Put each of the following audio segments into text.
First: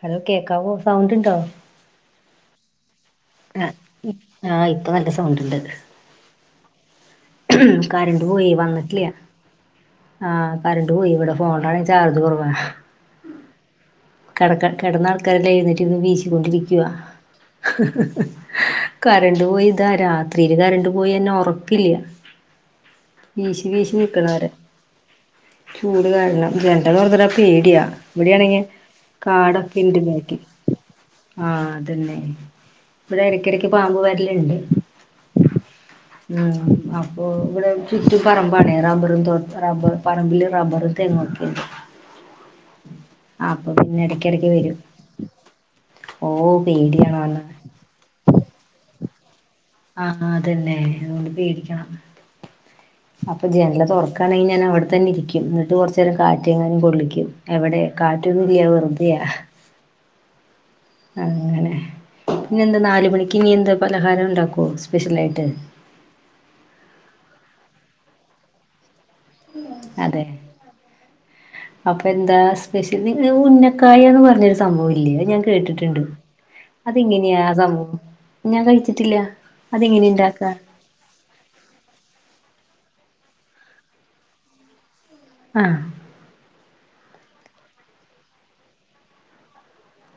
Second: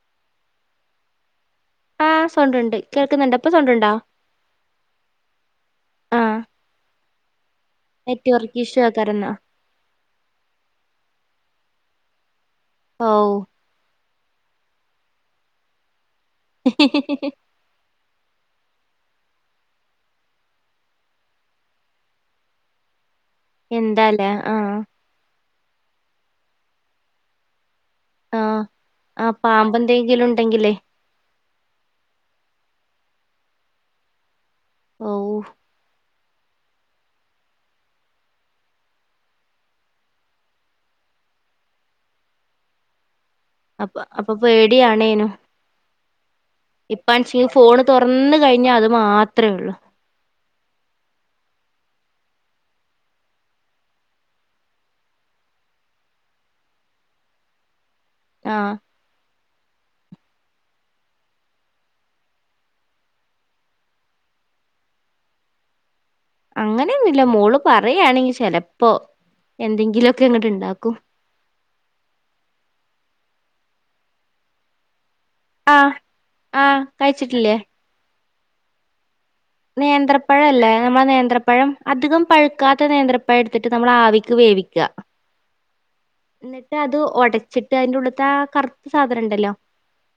Hello കേക്കാവോ sound ഇണ്ടോ? ആ സൗണ്ട് ണ്ട്. ആ ആഹ് ഇപ്പൊ നല്ല സൗണ്ട് ണ്ട്. ആഹ് ഹ്മ്മ് കറണ്ട് പോയി നെറ്റ്വർക്ക് ഇഷ്യൂ വന്നിട്ടില്ല്യ. ആക്കാരെന്നാ ആ കറണ്ട് പോയി ഇവിടെ ഫോണ ചാർജ് കുറവാ. ഔ കടക കെടന്ന ആൾക്കാരെല്ലാം എഴുന്നേറ്റിരിന്ന് വീശിക്കൊണ്ടിരിക്കുവാ. ഹ ഹ ഹ കറണ്ട് പോയിതാ രാത്രിയില് കറണ്ട് പോയന്നെ ഉറക്കില്ല. വീശി വീശി എന്താലേ നിക്കണവരെ ആഹ് ചൂട് കാരണം ജനൽ തോർന്ന്ടാൻ പേടിയാ. ഇവ്ടെയാണെങ്കി ആഹ് ആഹ് കാടൊക്കെണ്ട് പാമ്പെന്തെങ്കിലും ബാക്കിൽ. ഉണ്ടെങ്കിലേ ആഹ അതന്നെ. ഇവിടെ ഇടയ്ക്കിടക്ക് പാമ്പ് വര്ല്ണ്ട്. ഓ ഉം. അപ്പ ഇവിടെ ചുറ്റും പറമ്പാണെ റബ്ബറുംത്തോ റബ്ബർ പറമ്പില് റബ്ബറും തെങ്ങൊക്കെണ്ട്. [inaudible] അപ്പൊ പിന്നെ അപ്പൊ ഇടക്കിടക്ക് വരും പേടിയണേനും. ഓ പേടിയാണോന്ന് ഇപ്പാണിച്ച ഫോണ് തുറന്ന് കഴിഞ്ഞ അത് മാത്ര ആഹ അതന്നെ അതോണ്ട് പേടിക്കണം. അപ്പൊ ജനലല് തുറക്കാണെങ്കിൽ ഞാൻ അവിടെ തന്നെ ഇരിക്കും എന്നിട്ട് കുറച്ചു നേരം കാറ്റങ്ങാനും കൊള്ളിക്കും എവടെ? കാറ്റൊന്നും ഇല്ല്യ ആഹ് വെർതെയാ. അങ്ങനെ പിന്ന എന്താ നാല് മണിക്ക് ഇനി എന്താ പലഹാരം ഇണ്ടാക്കോ സ്പെഷ്യലാട്ട്. അങ്ങനെയൊന്നുമില്ല മോള് പറയയാണെങ്കിൽ ചെലപ്പോ. അതെ എന്തെങ്കിലൊക്കെ ഇങ്ങട്ട് ഇണ്ടാക്കും അപ്പൊ എന്താ സ്പെഷ്യല്? ഉന്നക്കായ എന്ന് പറഞ്ഞൊരു സംഭവില്ലെ ഇല്ല ഞാൻ ആഹ് കേട്ടിട്ട്ണ്ട് ആഹ് അത്ങ്ങനെയാ ആ കഴിച്ചിട്ടില്ലേ സംഭവം ഞാൻ കഴിച്ചിട്ടില്ല അതെങ്ങനെ നേന്ത്രപ്പഴ ഇണ്ടാക്കാ അല്ലേ നമ്മെളെ നേന്ത്രപ്പഴം അധികം പഴു ക്കാത്ത നേന്ത്രപ്പഴെടുത്തിട്ട് നമ്മൾ ആവിക്ക് വേവിക്ക ആഹ് എന്നിട്ടത് ഒട ചിട്ട് അതിന്റുള്ള്ത്തെ ആ കറുത്ത സാധനുണ്ടല്ലോ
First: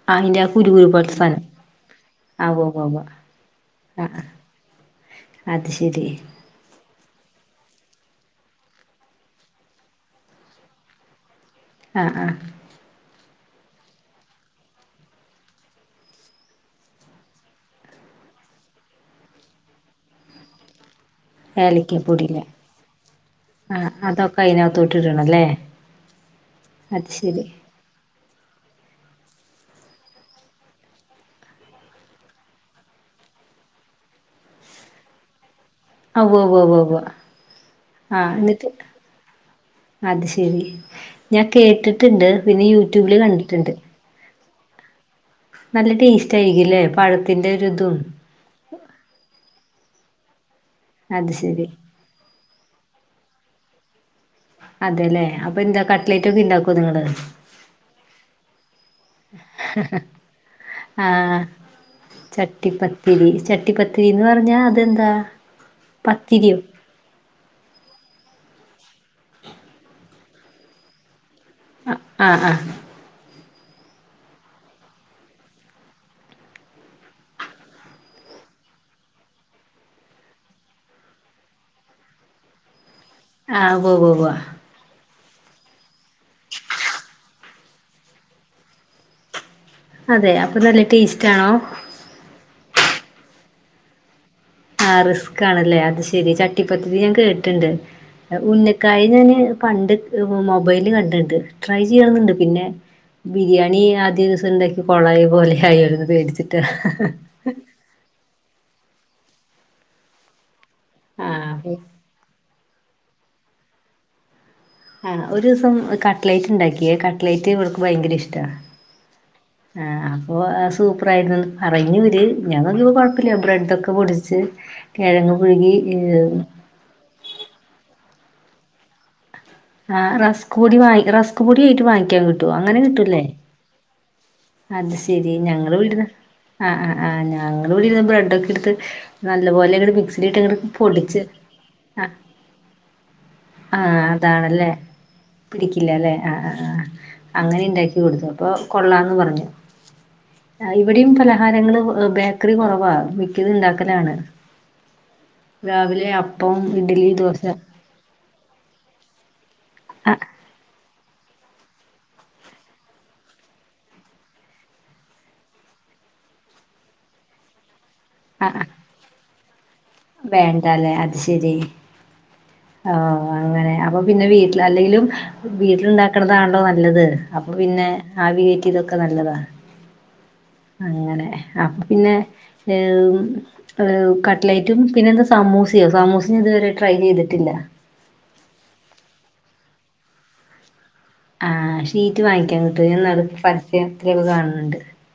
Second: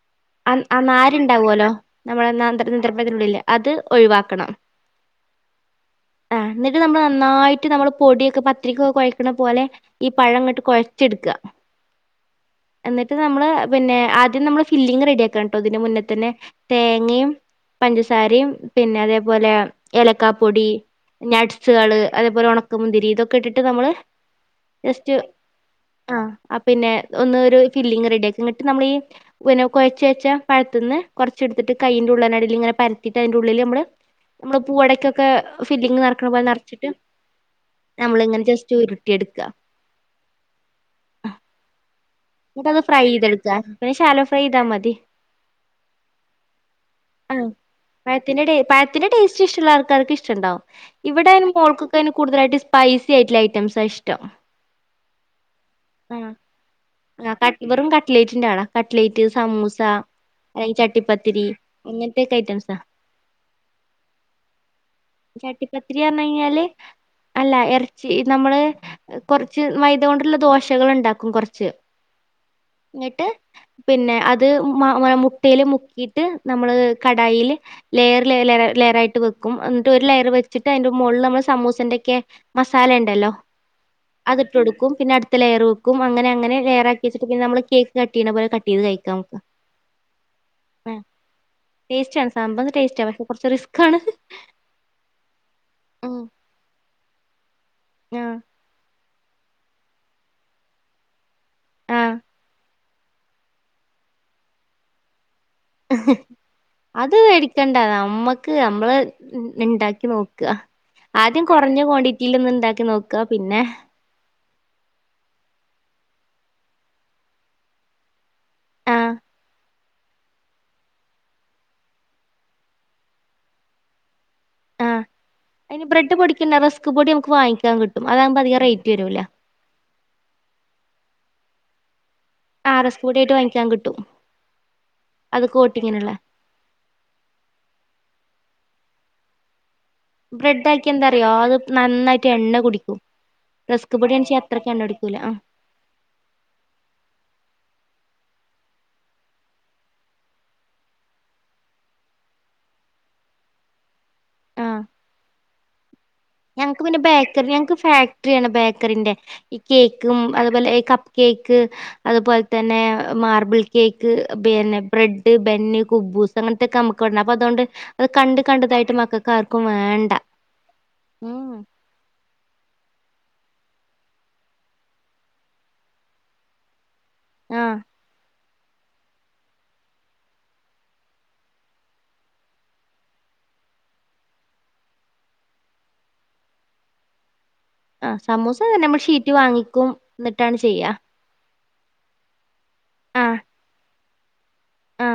ആ അയിന്റെ അ കുരു ആ കുരു പോലത്തെ സാനം നാരുണ്ടാവോലോ നമ്മളെ ആ ഉവ്വ നന്ത്ര ഉവ്വ ഉവ്വ നേന്ത്രപ്പയത്തിന്റുള്ളില് അത് ആഹ് ആഹ് ഒഴിവാക്കണം അത് ശരി ആ ന്നിട്ട് നമ്മള് നന്നായിട്ട് നമ്മള് പൊടിയൊക്കെ പത്തിരിക്കൊക്കെ കുഴക്കണ പോലെ ഈ പഴങ്ങട്ട് കോയെച്ചെടുക്ക ആഹ് ആഹ നമ്മള് പിന്നെ ആദ്യം നമ്മള് ഫില്ലിങ് റെഡി ആക്കാണട്ടോ ഇതിന്റെ മുന്നേ തന്നെ തേങ്ങിമം പഞ്ചസാരയും പിന്നെ അതേപോലെ ഏലക്കാപ്പൊടി നട്സാള് ഏലക്കപ്പൊടില്ലേ അതേപോലെ ഉണക്ക മുന്തിരി ഇതൊക്കെ ഇട്ടിട്ട് ആഹ് നമ്മള് അതൊക്കെ അയിനകത്തോട്ട് ജസ്റ്റ് ഇടണല്ലേ ആ പിന്നെ അത് ഒന്ന് ശരി ഒരു ഫില്ലിങ് റെഡി ആക്കി ഇന്നിട്ട് നമ്മളീ പിന്നെ കൊഴച്ച് വെച്ച പഴത്ത്ന്ന് കൊറച്ചെടുത്തിട്ട് കൈയി്ന്റുള്ളനടിയിൽ ഇങ്ങനെ പരത്തിട്ടയ്ന്റെ ഉള്ളിൽ നമ്മള് പൂവടക്കൊക്കെ ഫില്ലിങ്ങ് ആ നെറക്ക്ണ ഉവ്വ പോലെ ഉവ്വ ഉവ്വ നെറച്ചിട്ട് ഉവ്വ നമ്മള ആഹ് ഇങ്ങനെ എന്നിട്ട് ജസ്റ്റ് ഉരുട്ടി എടുക്കാ അത് ശെരി ഞാൻ കേട്ടിട്ടുണ്ട് പിന്നെ യൂട്യൂബില് കണ്ടിട്ടുണ്ട് ഫ ഇതാ മതി നല്ല ടേസ്റ്റ് ആയിരിക്കില്ലേ ആഹ് പഴത്തിന്റെ ഒരിതും [inaudible] പഴത്തിന്റെ ടേസ്റ്റ് ഇഷ്ടുള്ള ആർക്കാർ ഇഷ്ടണ്ടാവും അത് ഇവിടെ ശരി മോൾക്കൊക്കെ കൂടുതലായിട്ട് സ്പൈസി ആയിട്ടുള്ള ഐറ്റംസാ ഇഷ്ട്ടം അതെല്ലേ അപ്പൊ എന്താ ആ കട്ട്ലേറ്റ് ഒക്കെ ഇണ്ടാക്കോ നിങ്ങള് ആ വെറും കട്ട്ലേറ്റിണ്ടടാ കട്ലേറ്റ് സമൂ [unintelligible] അ ഈ ചട്ടിപ്പത്തിരി ഇങ്ങനത്തെക്കെ ഐറ്റംസാ [unintelligible] പത്തിരി ചട്ടി പത്തിരിന്ന് പറഞ്ഞാ അതെന്താ ചട്ടിപ്പത്തിരി പറഞ്ഞ് പത്തിരിയോ കഴിഞ്ഞാല് അല്ല ഇറച്ചി നമ്മള് കുറച്ച് മൈത കൊണ്ടുള്ള ദോശകൾ ഉണ്ടാക്കും കൊറ ച്ച് ആ ആഹ് ആഹ് ന്ന്ട്ട് പിന്നെ അത് മ മുട്ടൽ മുക്കിയിട്ട് നമ്മള് കടായില് ലെയർ ലെയർ ആയിട്ട് വെക്കും എന്നിട്ട് ഒരു ലെയർ വെച്ചിട്ട് അതിന്റെ മുകളിൽ നമ്മൾ സമൂസിന്റെൊക്കെ മസാല ഇ ലല്ലോ ആഹ് ഉവ്വ് ഉവ്വ് ഉവ്വ് അത്ട്ട് കൊടുക്കും പിന്നെ അടു ലെയർ വക്കും അങ്ങന അങ്ങനെ ലെയറക്കി വെിട്ട് പിന്ന നമ്മള് കേക്ക് കട്ട് ചെയ്യണ പോലെ കട്ട്ത് കഴിക്കാം [unintelligible] അതെ അപ്പൊ നല്ല ടേസ്റ്റാണോ ടേസ്റ്റാണ് സംഭവം ടേസ്റ്റാ പക്ഷെ കുറച്ച് റിസ്ക് ആണ് ആഹ റിസ്ക് ആണല്ലേ അത് ശെരി ചട്ടിപത്തിരി ഞാൻ കേട്ടിണ്ട് ആഹ് ഉന്നക്ക [unintelligible] കണ്ട്ക്ക്‌ മൊബൈല് കണ്ടിണ്ട് ട്രൈ ആഹ് ചെയ്യന്നണ്ട് പിന്നെ ബിരിയാണി ആദ്യ ദിവസം ഇണ്ടാക്കി കൊളായ പോലെ ആയോന്ന് പേടിച്ചിട്ടാ അത് മേടിക്കണ്ട നമ്മക്ക് നമ്മള് ഉ ഉണ്ടാക്കി നോക്കുക ആദ്യം ആഹ് കുറഞ്ഞ ക്വാണ്ടിറ്റിൽ ഒന്ന് ഉണ്ടാക്കി നോ ക്ക പിന്നെ ആ ഒരു ദിവസം കട്ലൈറ്റ് ഉണ്ടാക്കിയ കട്ലൈറ്റ് ഇവർക്ക് ഭയങ്കര ഇഷ്ട ആ ആ അപ്പോ സൂപ്പർ ആയിരുന്നുന്ന് പറഞ്ഞിവര് ഞാൻ [unintelligible] കുഴപ്പില്ല ബ്രെഡൊക്കെ പൊടി- ച്ച് ആഹ് കിഴങ്ങ പുഴുകി അതിന് ഏ ബ്രെഡ് പൊടിക്കണ്ട റസ്ക് പൊടി നമുക്ക് വാങ്ങിക്കാൻ കിട്ടും അതാകുമ്പോ അധികം റേറ്റ് വരൂല ആഹ് റസ്ക് പൊടി വായി റസ്ക് പൊടി ആയിട്ട് വാങ്ങിക്കാൻ കിട്ടും അങ്ങനെ ആഹ് റസ്ക് കിട്ടൂല്ലേ പൊടിയായിട്ട് വാങ്ങിക്കാൻ കിട്ടും അത് ശരി അത് ഞങ്ങള് വിട് കോട്ടിങ്ങിനുള്ള ആ ആ് ആ ഞങ്ങള്ൾ വിടിർന്ന് ബ്രെഡ ഒക്കെ എട് ത്ത് നല്ല പോലെ [unintelligible] ബ്രെഡ് ആക്കി ന്താറിയോ അത് ആഹ് നന്നായിട്ട് എണ്ണ കുടിക്കും റസ്ക് പൊടി [unintelligible] ച്ച അത്രക്ക്‌ എണ്ണപിടിക്കൂല ആ പിടിക്കില്ല അല്ലേ ആ ആ അങ്ങനെ ഉണ്ടാക്കി കൊടുത്തു അപ്പോൾ കൊള്ളാന്ന് പറഞ്ഞു ഇവിടെയും പലഹാരങ്ങള് ബേക്കറി കുറവാ മിക്കത് ഇണ്ടാക്കലാണ്. ആഹ് [unintelligible] രാവിലെ ആ ഞങ്ങക്ക് പിന്നെ ബേക്കറി ഞങ്ങക്ക് ഫാക്ടറിയാണ് ബേക്കറിന്റെ ഈ കേക്കും ആഹ് അതുപോലെ കപ്പ കേക്ക് അതുപോലെ തന്നെ മാർബിൾ കേക്ക് പിന്നെ ബ്രെഡ് ബന്ന് കുബു ബൂസ് അങ്ങനത്തോക്കെ ന്നമക്ക് ഇവടെണ്ട് അപ്പം അതോണ്ട് കണ്ട് ആഹ് ആഹ് കണ്ടതായിട്ട് മക്കൾക്കകാർ വേണ്ടല്ലേ. അത് ശരി ആ ഓ അങ്ങനെ അപ്പൊ പിന്നെ വീട്ടിൽ അല്ലെങ്കിലും വീട്ടിലു ണ്ടാക്കണതാണല്ലോ നല്ലത്. അപ്പൊ ആഹ് പിന്നെവീട്ത്തൊക്കെ നല്ലതാണ്. അങ്ങനെ അപ്പ് പിന്നെ ഏ കട്ലൈറ്റും പിന്നെന്താ സാമു സമൂസിയോ സാമൂസന് ഇതുവരെ ട്രൈ ചെയ്തിട്ടില്ല. ആ സമൂസന്നെ നമ്മൾ ഷീറ്റ് വാങ്ങിക്കും. എന്നിട്ടാണ് ചെയ്യാ ആഹ് ഷീറ്റ് വാങ്ങിക്കാ കിട്ട [inaudible] എന്ന പരസ്യത്തില [inaudible] കാണ ആ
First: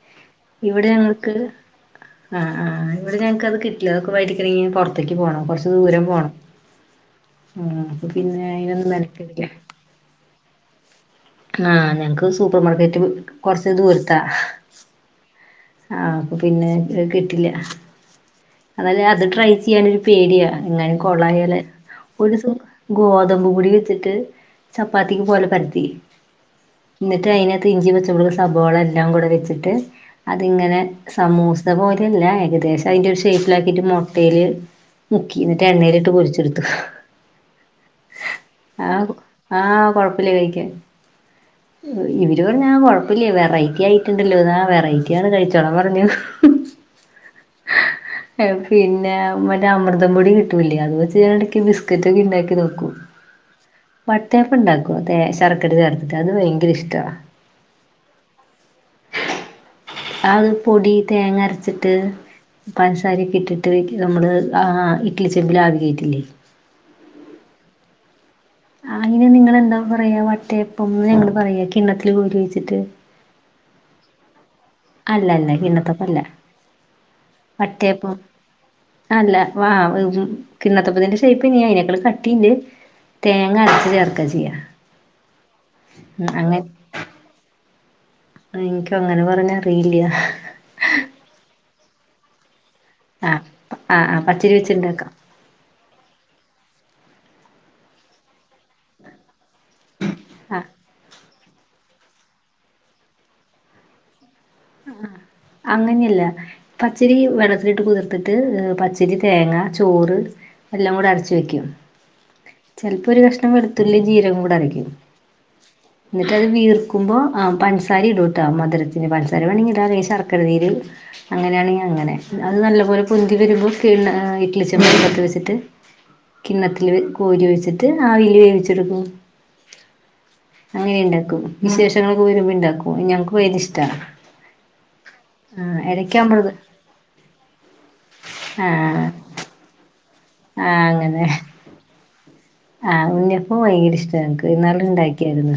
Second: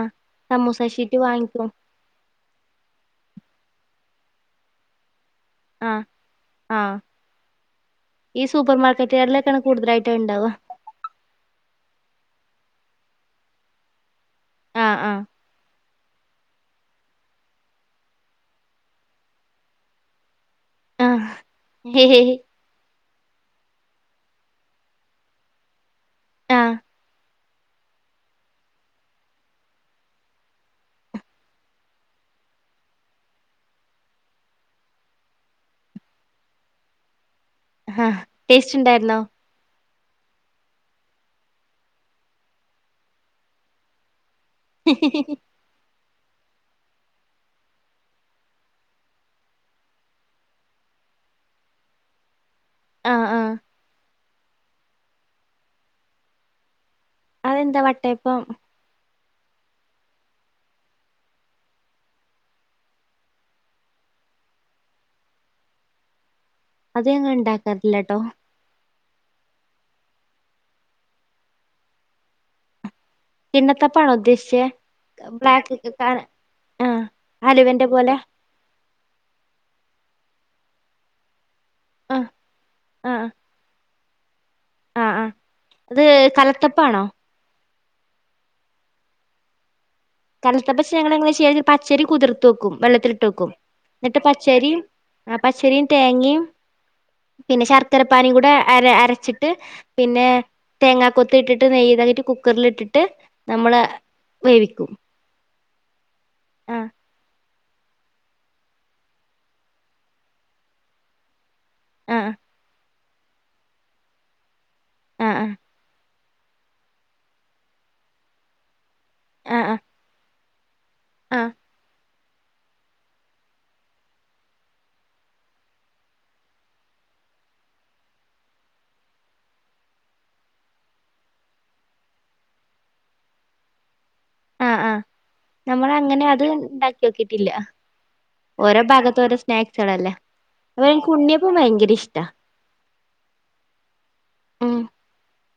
ഇവിടെ ഞങ്ങക്ക് ആ ആ ഇവിടെ ഞങ്ങക്ക്ത് കിട്ടില്ല അതൊക്കെ വൈറ്റി [unintelligible] പുറത്തേക്ക് പോണം കൊറച്ച് ദൂരം ആഹ് പോണം. ആഹ് ആ അപ്പൊ പിന്നെ ഈ സൂപ്പർ അയിനൊന്നും മെൻകടില്ല. മാർക്കറ്റുകളിലൊക്കെയാണ് കൂടുതലായിട്ട് ഉണ്ടാവ ആ ഞങ്ങൾക്ക് സൂപ്പർമാർക്കറ്റ് കുറച്ച് ദൂരത്താ. ആഹ ആഹ ആഹ് അപ്പൊ പിന്നെ കിട്ടില്ല ല് അത് ട്രൈ ചെയ്യാനൊരു പേടിയാ ഇങ്ങനെ ആഹ് കോളായാലും ഒരു ഹേഹ് ദിവസം ഗോതമ്പ് പൊടി വെച്ചിട്ട് ചപ്പാത്തിക്ക് പോലെ പരത്തി ആഹ് എന്നിട്ട് അയിനെ ഇഞ്ചി പച്ചമുളക് സഭോള എല്ലാം കൂടെ വെച്ചിട്ട് അതിങ്ങനെ സമൂസ പോലല്ല ഏകദേശം അതിന്റെ ഒരു ഷേപ്പിലാക്കിട്ട് മുട്ടെൽല് മുക്കി എന്നിട്ട് എണ്ണയില ഇട്ട് പൊരിച്ചെടുത്തു. ആഹ ടേസ്റ്റ് ഉണ്ടായിരുന്നോ കുഴപ്പമില്ല കഴിക്കാൻ ഇവര് പറഞ്ഞു കുഴപ്പമില്ല വെറൈറ്റി ആയി ണ്ടല്ലോ വെറൈറ്റി ആണ് കഴിച്ചോളാ പറഞ്ഞു. ഹാ എഫ് ബി പിന്നെ അമൃത പൊടി കിട്ടുന്നില്ലേ അതുവച്ച് ഇടക്ക് ബിസ്ക്കറ്റ് ഉണ്ടാകും നോക്കും. ആഹ് ആഹ് കു വട്ടയപ്പം ഉണ്ടാക്കും. അതേ ശർക്കര ചേർത്ത് ഭയങ്കര ഇഷ്ടാ അതെന്താ വട്ടയപ്പം അത് പൊടി തേങ്ങ അരച്ചിട്ട് പഞ്ചസാാരയൊക്കെ ഇട്ടിട്ട് നമ്മള് ആ ഇഡ്ലി ചെമ്പിൽ ആവി കേറ്റില്ലേ അത് ങ്ങൾ ഉണ്ടാക്കാറില്ലട്ടോ. ആയിനിങ്ങൾ ന്താ പറയാ വട്ടയപ്പംന്ന് ഞങ്ങള് പറയാ കിണ്ണത്തില്ലി കോരി വെച്ചിട്ട് കിണ്ണത്തപ്പം ആണോ ഉദ്ദേശിച്ചത്. അല്ലല്ല കിണ്ണത്തപ്പം അല്ല ആഹ് ഹലുവന്റെ വട്ടേയപ്പം പോലെ ആ അല്ലവാ [unintelligible] കിണ്ണത്തപ്പം തന്നെ ഷേപ്പന്യാണ് ഐന ക്കാളും ആഹ് കട്ടിണ്ട് തേങ്ങ അരച്ച് ചേർക്കാചെയ്യ ആ ഹ അത് കലത്തപ്പം ആണോ. എനിക്കു അങ്ങനെ പറഞ്ഞ അറിയില്ല. കൽത്തപ്പം സപ ച്ചേരി കുതിർത്ത് വെക്കും. വെള്ളത്തിലിട്ട് ആഹ് വെക്കും ആഹ് എന്നിട്ട് ആഹ് പച്ചരി പച്ചരിയും വെച്ചുണ്ടാക്കാം പച്ചരിയും തേങ്ങയും. പിന്നെ ശർക്കര പാനി കൂടെ അര അരച്ചിട്ട് പിന്നെ ആഹ് തേങ്ങ കൊത്ത് ഇട്ടിട്ട് നെയ്യ് കുക്കറിലിട്ടിട്ട് നമ്മൾ വേവിക്കും. അങ്ങനെയല്ല ആഹ് പചരി വെള്ളത്തിലിട്ട് കുതിർത്തിട്ട് പച്ചരി തേങ്ങ ചോറ് എല്ലാം കൂടെ അരച്ച് വയ്ക്കും. ആഹാ ചിലപ്പോൾ ഒരു കഷ്ണം വെളുത്തുള്ളിയും ജീരകും അരക്കും. ആഹ് എന്നിട്ട് അത് വീർക്കുമ്പോഅ പഞ്സാര ഇടോട്ടാ മധുരത്തിന് പഞ്സാരി ആഹ് വേണെങ്കി ആഹ് ഇട അല്ലങ്കി ശർക്കര നീര് ആഹ് അങ്ങനെയാണെങ്കിൽഅങ്ങനെ അത് നല്ലപോലെ പൊന്തി വരുമ്പോ കീണ് ഇഡ്ലി ചെമ്പ് അടുപ്പത്ത് വെച്ചിട്ട് കിണത്തില്ൽ കോരി വെച്ചിട്ട് ആവില് വേവിച്ചെടുക്കും അങ്ങനെ ഇണ്ടാക്കും വിശേഷങ്ങൊക്കെ വരുമ്പ ഉണ്ടാക്കും ഞങ്ങക്ക് ഭയ കര ഇഷ്ടമാണ് ആഹ് ആഹ നമ്മൾ അങ്ങനെ അത് അമൃത് ഉണ്ടാക്കി നോക്കിട്ടില്ല ആ ഓരോ ഭാഗത്ത ഓരോ സ്നാക്സല്ല ഉണ്ണിയപ്പ ഭയങ്കരഇഷ് ഇഷ്ടമാണ് ആഹ് ഉഞ്ഞപ്പ ഭയങ്കര ഇഷ്ട എനക്ക് ഉം എന്നാാല ഇണ്ടാക്കിയായിരുന്നു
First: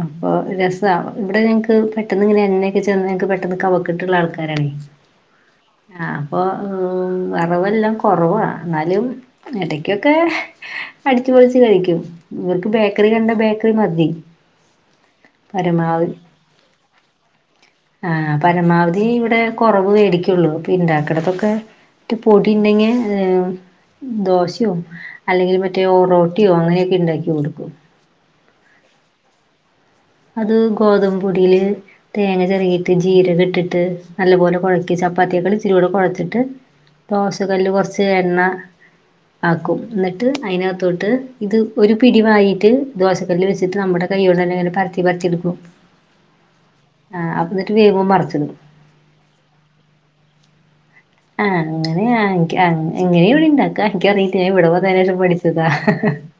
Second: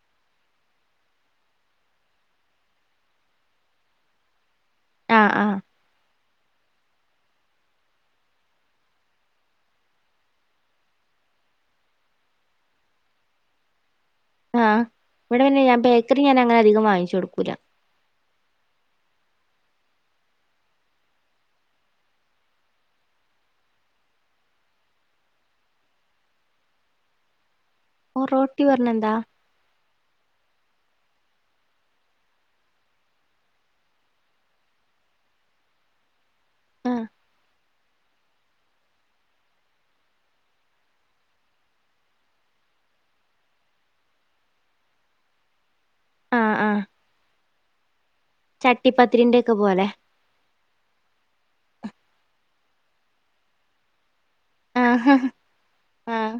അപ്പൊ രസാ ഇ വിട ഞങ്ങൾക്ക് പെട്ടെന്ന് എണ്ണചന്നാ കഫക്കെട്ട് ഉള്ളവർക്ക് ആൾക്ക് ര ആഹ് ആഹ് അ അപ്പൊ ആ അ റ വെല്ലാം കുറ വാ നാലു ഇടക്കൊക്കെ അടിച്ചുപൊളിച്ചു കഴിക്കും ഇവർക്ക് ബേക്കറി കണ്ട ബേക്കറി മതി ആഹ് ഇവിടെ പിന്നെ ഞാൻ ബേക്കറി ഞാൻ അങ്ങനെ അധികം വാങ്ങിച്ചു കൊടുക്കൂല ആപരമാവധി ഇവിടെ കുറവ് മേടിക്കുള്ളൂ പിണ്ടാക്കിടത്തൊക്കെ പൊടിണ്ടെങ്കിൽ ദോശയോ അല്ലെങ്കിൽ മറ്റേ റോട്ടിയോ അങ്ങനെയൊക്കെ ഉണ്ടാക്കി കൊടുക്കും റോട്ടി പറണ എന്താ അത് ഗോതമ്പ് പൊടിയില് തേങ്ങ ചെരകിട്ട് ജീരകം ഇട്ടിട്ട് നല്ലപോലെ കുഴക്കി ചപ് ചപ്പാത്തിയെക്കാൾ ഇച്ചിരി കൂടെ കുഴചിട്ട് ആഹ് ദോശ കല്ല് കുറച്ച് എണ്ണ ആക്കും എന്നിട്ട് അതിനകത്തോട്ട് ഇത് ഒരു പിടിവായിട്ട് ദോശക്കല്ല് വെച്ചിട്ട് നമ്മുടെ കയോണ്ട് ന്നെങ്ങനെ പരത്തി പരത്തി എടുക്കും ആ എന്നിട്ട് വേവുമ്പോ മറി ചട്ടിപ്പത്തിരി ന്റെ ഒക്കെ പോലെ ആഹ് അങ്ങനെയ എങ്ങനെയ ഇവിടെ ഉണ്ടാക്ക എനിക്കറി ഞാൻ ഇവിടെ വന്നതിന് ആഹ് ശേഷം പഠിച്ചതാ ആഹ്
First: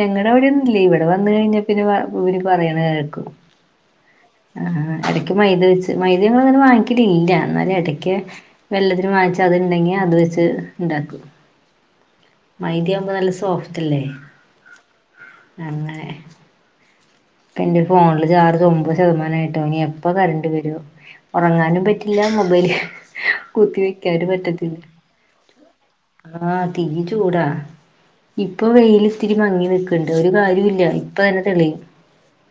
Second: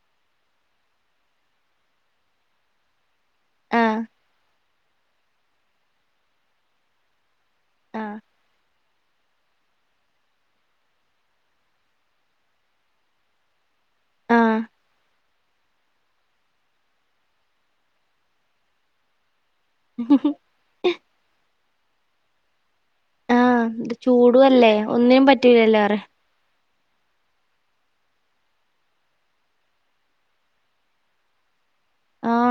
ഞങ്ങടെ അവിടോന്നില്ല ഇവിടെ വന്ന കഴിഞ്ഞാ പിന്നെ ഇവർ പറയണ കേക്കും ആഹ് ആ ഇടയ്ക്ക് മൈദ വെച്ച് മൈദ ഞങ്ങ അങ്ങനെ വാങ്ങിക്കലില്ല എന്നാല് ഇടക്ക് ആഹ് വല്ലതിനും വങ്ങിച്ച ണ്ടെങ്കി അത് വെച്ച് ഉണ്ടാക്കും മൈദയാവുമ്പോ നല്ല സോഫ്റ്റ്ല്ലേ ആഹ് അങ്ങനെ പ്പ എന്റെ ഫോണില് ചാർജ് ഒമ്പത് ശതമാനംമായിട്ടോ എപ്പ കറണ്ട് വരു ഉറങ്ങാനും പറ്റ ല്ല മൊബൈല് ആഹ് കുത്തി ഇത് വെക്കാനും ചൂടും അല്ലേ പറ്റത്തില്ല ഒന്നിനും പറ്റൂലല്ലോ പറ ആ ഈ ചൂടാ ഇപ്പൊ വെയിൽ ഇത്തിരി മങ്ങി നിക്കണ്ട് ഒരു കാര്യ ഇല്ല ഇപ്പൊ തന്നെ തെളിയും ആഹ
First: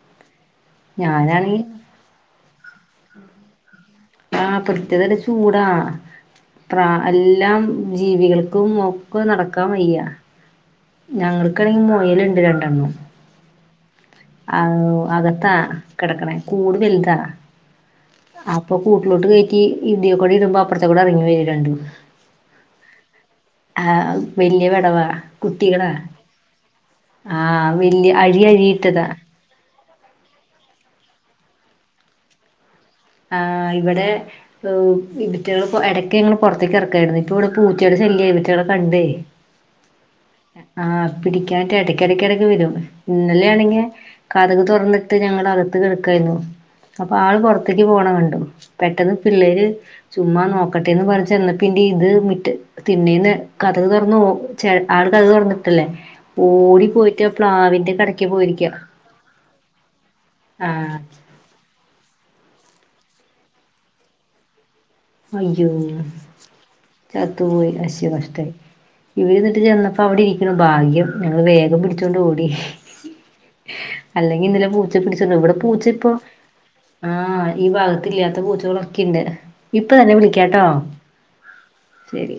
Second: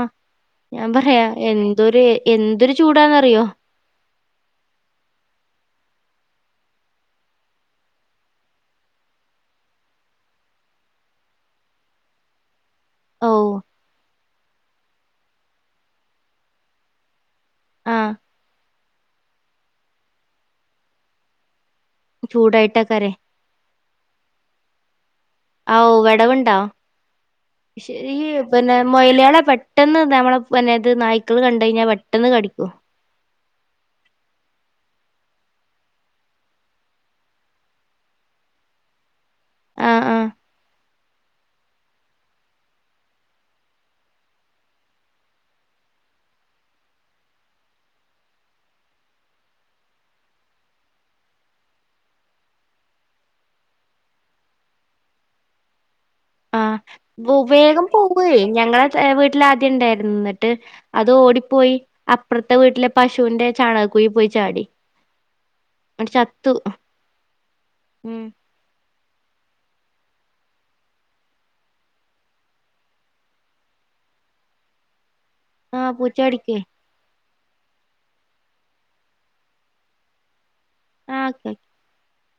ഞാൻ പറയാ ഞാനാണെങ്കി എന്തൊരു എന്തൊരു ചൂടാന്നറിയോ ആഹ് പ്രതേക തരം ചൂടാ പ്ര എല്ലാം ജീവികൾക്കും ഒക്കെ നടക്കാൻ വയ്യാ ഞങ്ങൾക്കാണെങ്കി മോയലുണ്ട് രണ്ടെണ്ണം ഓ ആ അകത്താ കിടക്ക്ണെ കൂട് വലുതാ ആഹ് കൂട്ടിലോട്ട് കയറ്റി ഇതിയോ കൂടി ഇടുമ്പോ അപ്പുറേത്തെ കൂടെ ഇറങ്ങി വരും രണ്ടും ചൂടായിട്ടക്കാരെ ആഹ വലിയ വെടവാ ഓ കുട്ടികളാ വിടവുണ്ടോ ആ വല്യ ശരി അഴി പിന്നെ അഴിയിട്ടതാ മൊയാലാളെ പെ പെട്ടെന്ന് നമ്മള പിന്നെ ത് നായ്ക്കൾ കണ്ട് കഴിഞ്ഞാൽ പെട്ടെന്ന് കടിക്കും. ആ ഇവിടെ ഇതറ്റകൾ ഇടക്ക് പുറത്തേക്ക് ഇറക്കായിരുന്നു ഇപ്പ ഇവിടെ പൂച്ചയുടെ ശല്യം ഇതിറ്റാടെ കണ്ടേ ആഹ് ആഹ് ആ പിടിക്കാനായിട്ട് ഇടക്കിടക്കിടക്ക് വരും ഇന്നലൊണെങ്കിൽ കഥക് തുറന്നിട്ട് ഞങ്ങൾ അകത്ത് കിടക്കായി അപ്പൊ ള് പുറത്ത് പുറത്തേക്ക് പോകണ കണ്ട് പെട്ടെന്ന് പിള്ളേര് ചുമ്മാ നോക്കട്ടെന്ന് പറഞ്ഞ ചെന്നപ്പന്റെ ഇത് മിറ്റത് തിന്നേന്ന് കഥക് തുറന്നു ച ആ കഥക് തുറന്നിട്ടല്ലേ ഓ പോയിട്ട് ആ വേഗം പ്ലാവിന്റെ കടയ്ക്ക് പോവയേ പോയിരിക്കാ ഞങ്ങള വീട്ടിൽ ആദ്യം ഉണ്ടായിരുന്നു എന്നിട്ട് ആഹ് അത് ഓടിപ്പോയി അപ്പറത്തെ വീട്ടിലെ പശുവിന്റെ ചാണക കുഴി പോയി ചാടി. അയ്യോ ന്നട്ട് ചത്തു ചത്തൂ പോയി അശോ ഉം കഷ്ടായി ഇവിടെന്നിട്ട് ചെന്നപ്പോ അവിടെ ഇരിക്ക്ണ് ഭാഗ്യം. ഞങ്ങള് വേഗം പിടിച്ചോണ്ട് ഓടി. അല്ലെങ്കി ഇന്നലെ പൂച്ച പിടിച [unintelligible] പൂച്ച ആഹ് ഇപ്പൊ കടിക്കേ ആ ഈ ഭാഗത്തി ഇല്ലാത്ത പൂച്ചകളൊക്കെണ്ട്. ഇപ്പൊ [unintelligible] വിളിക്കാട്ടോ ആഹ് ശരി.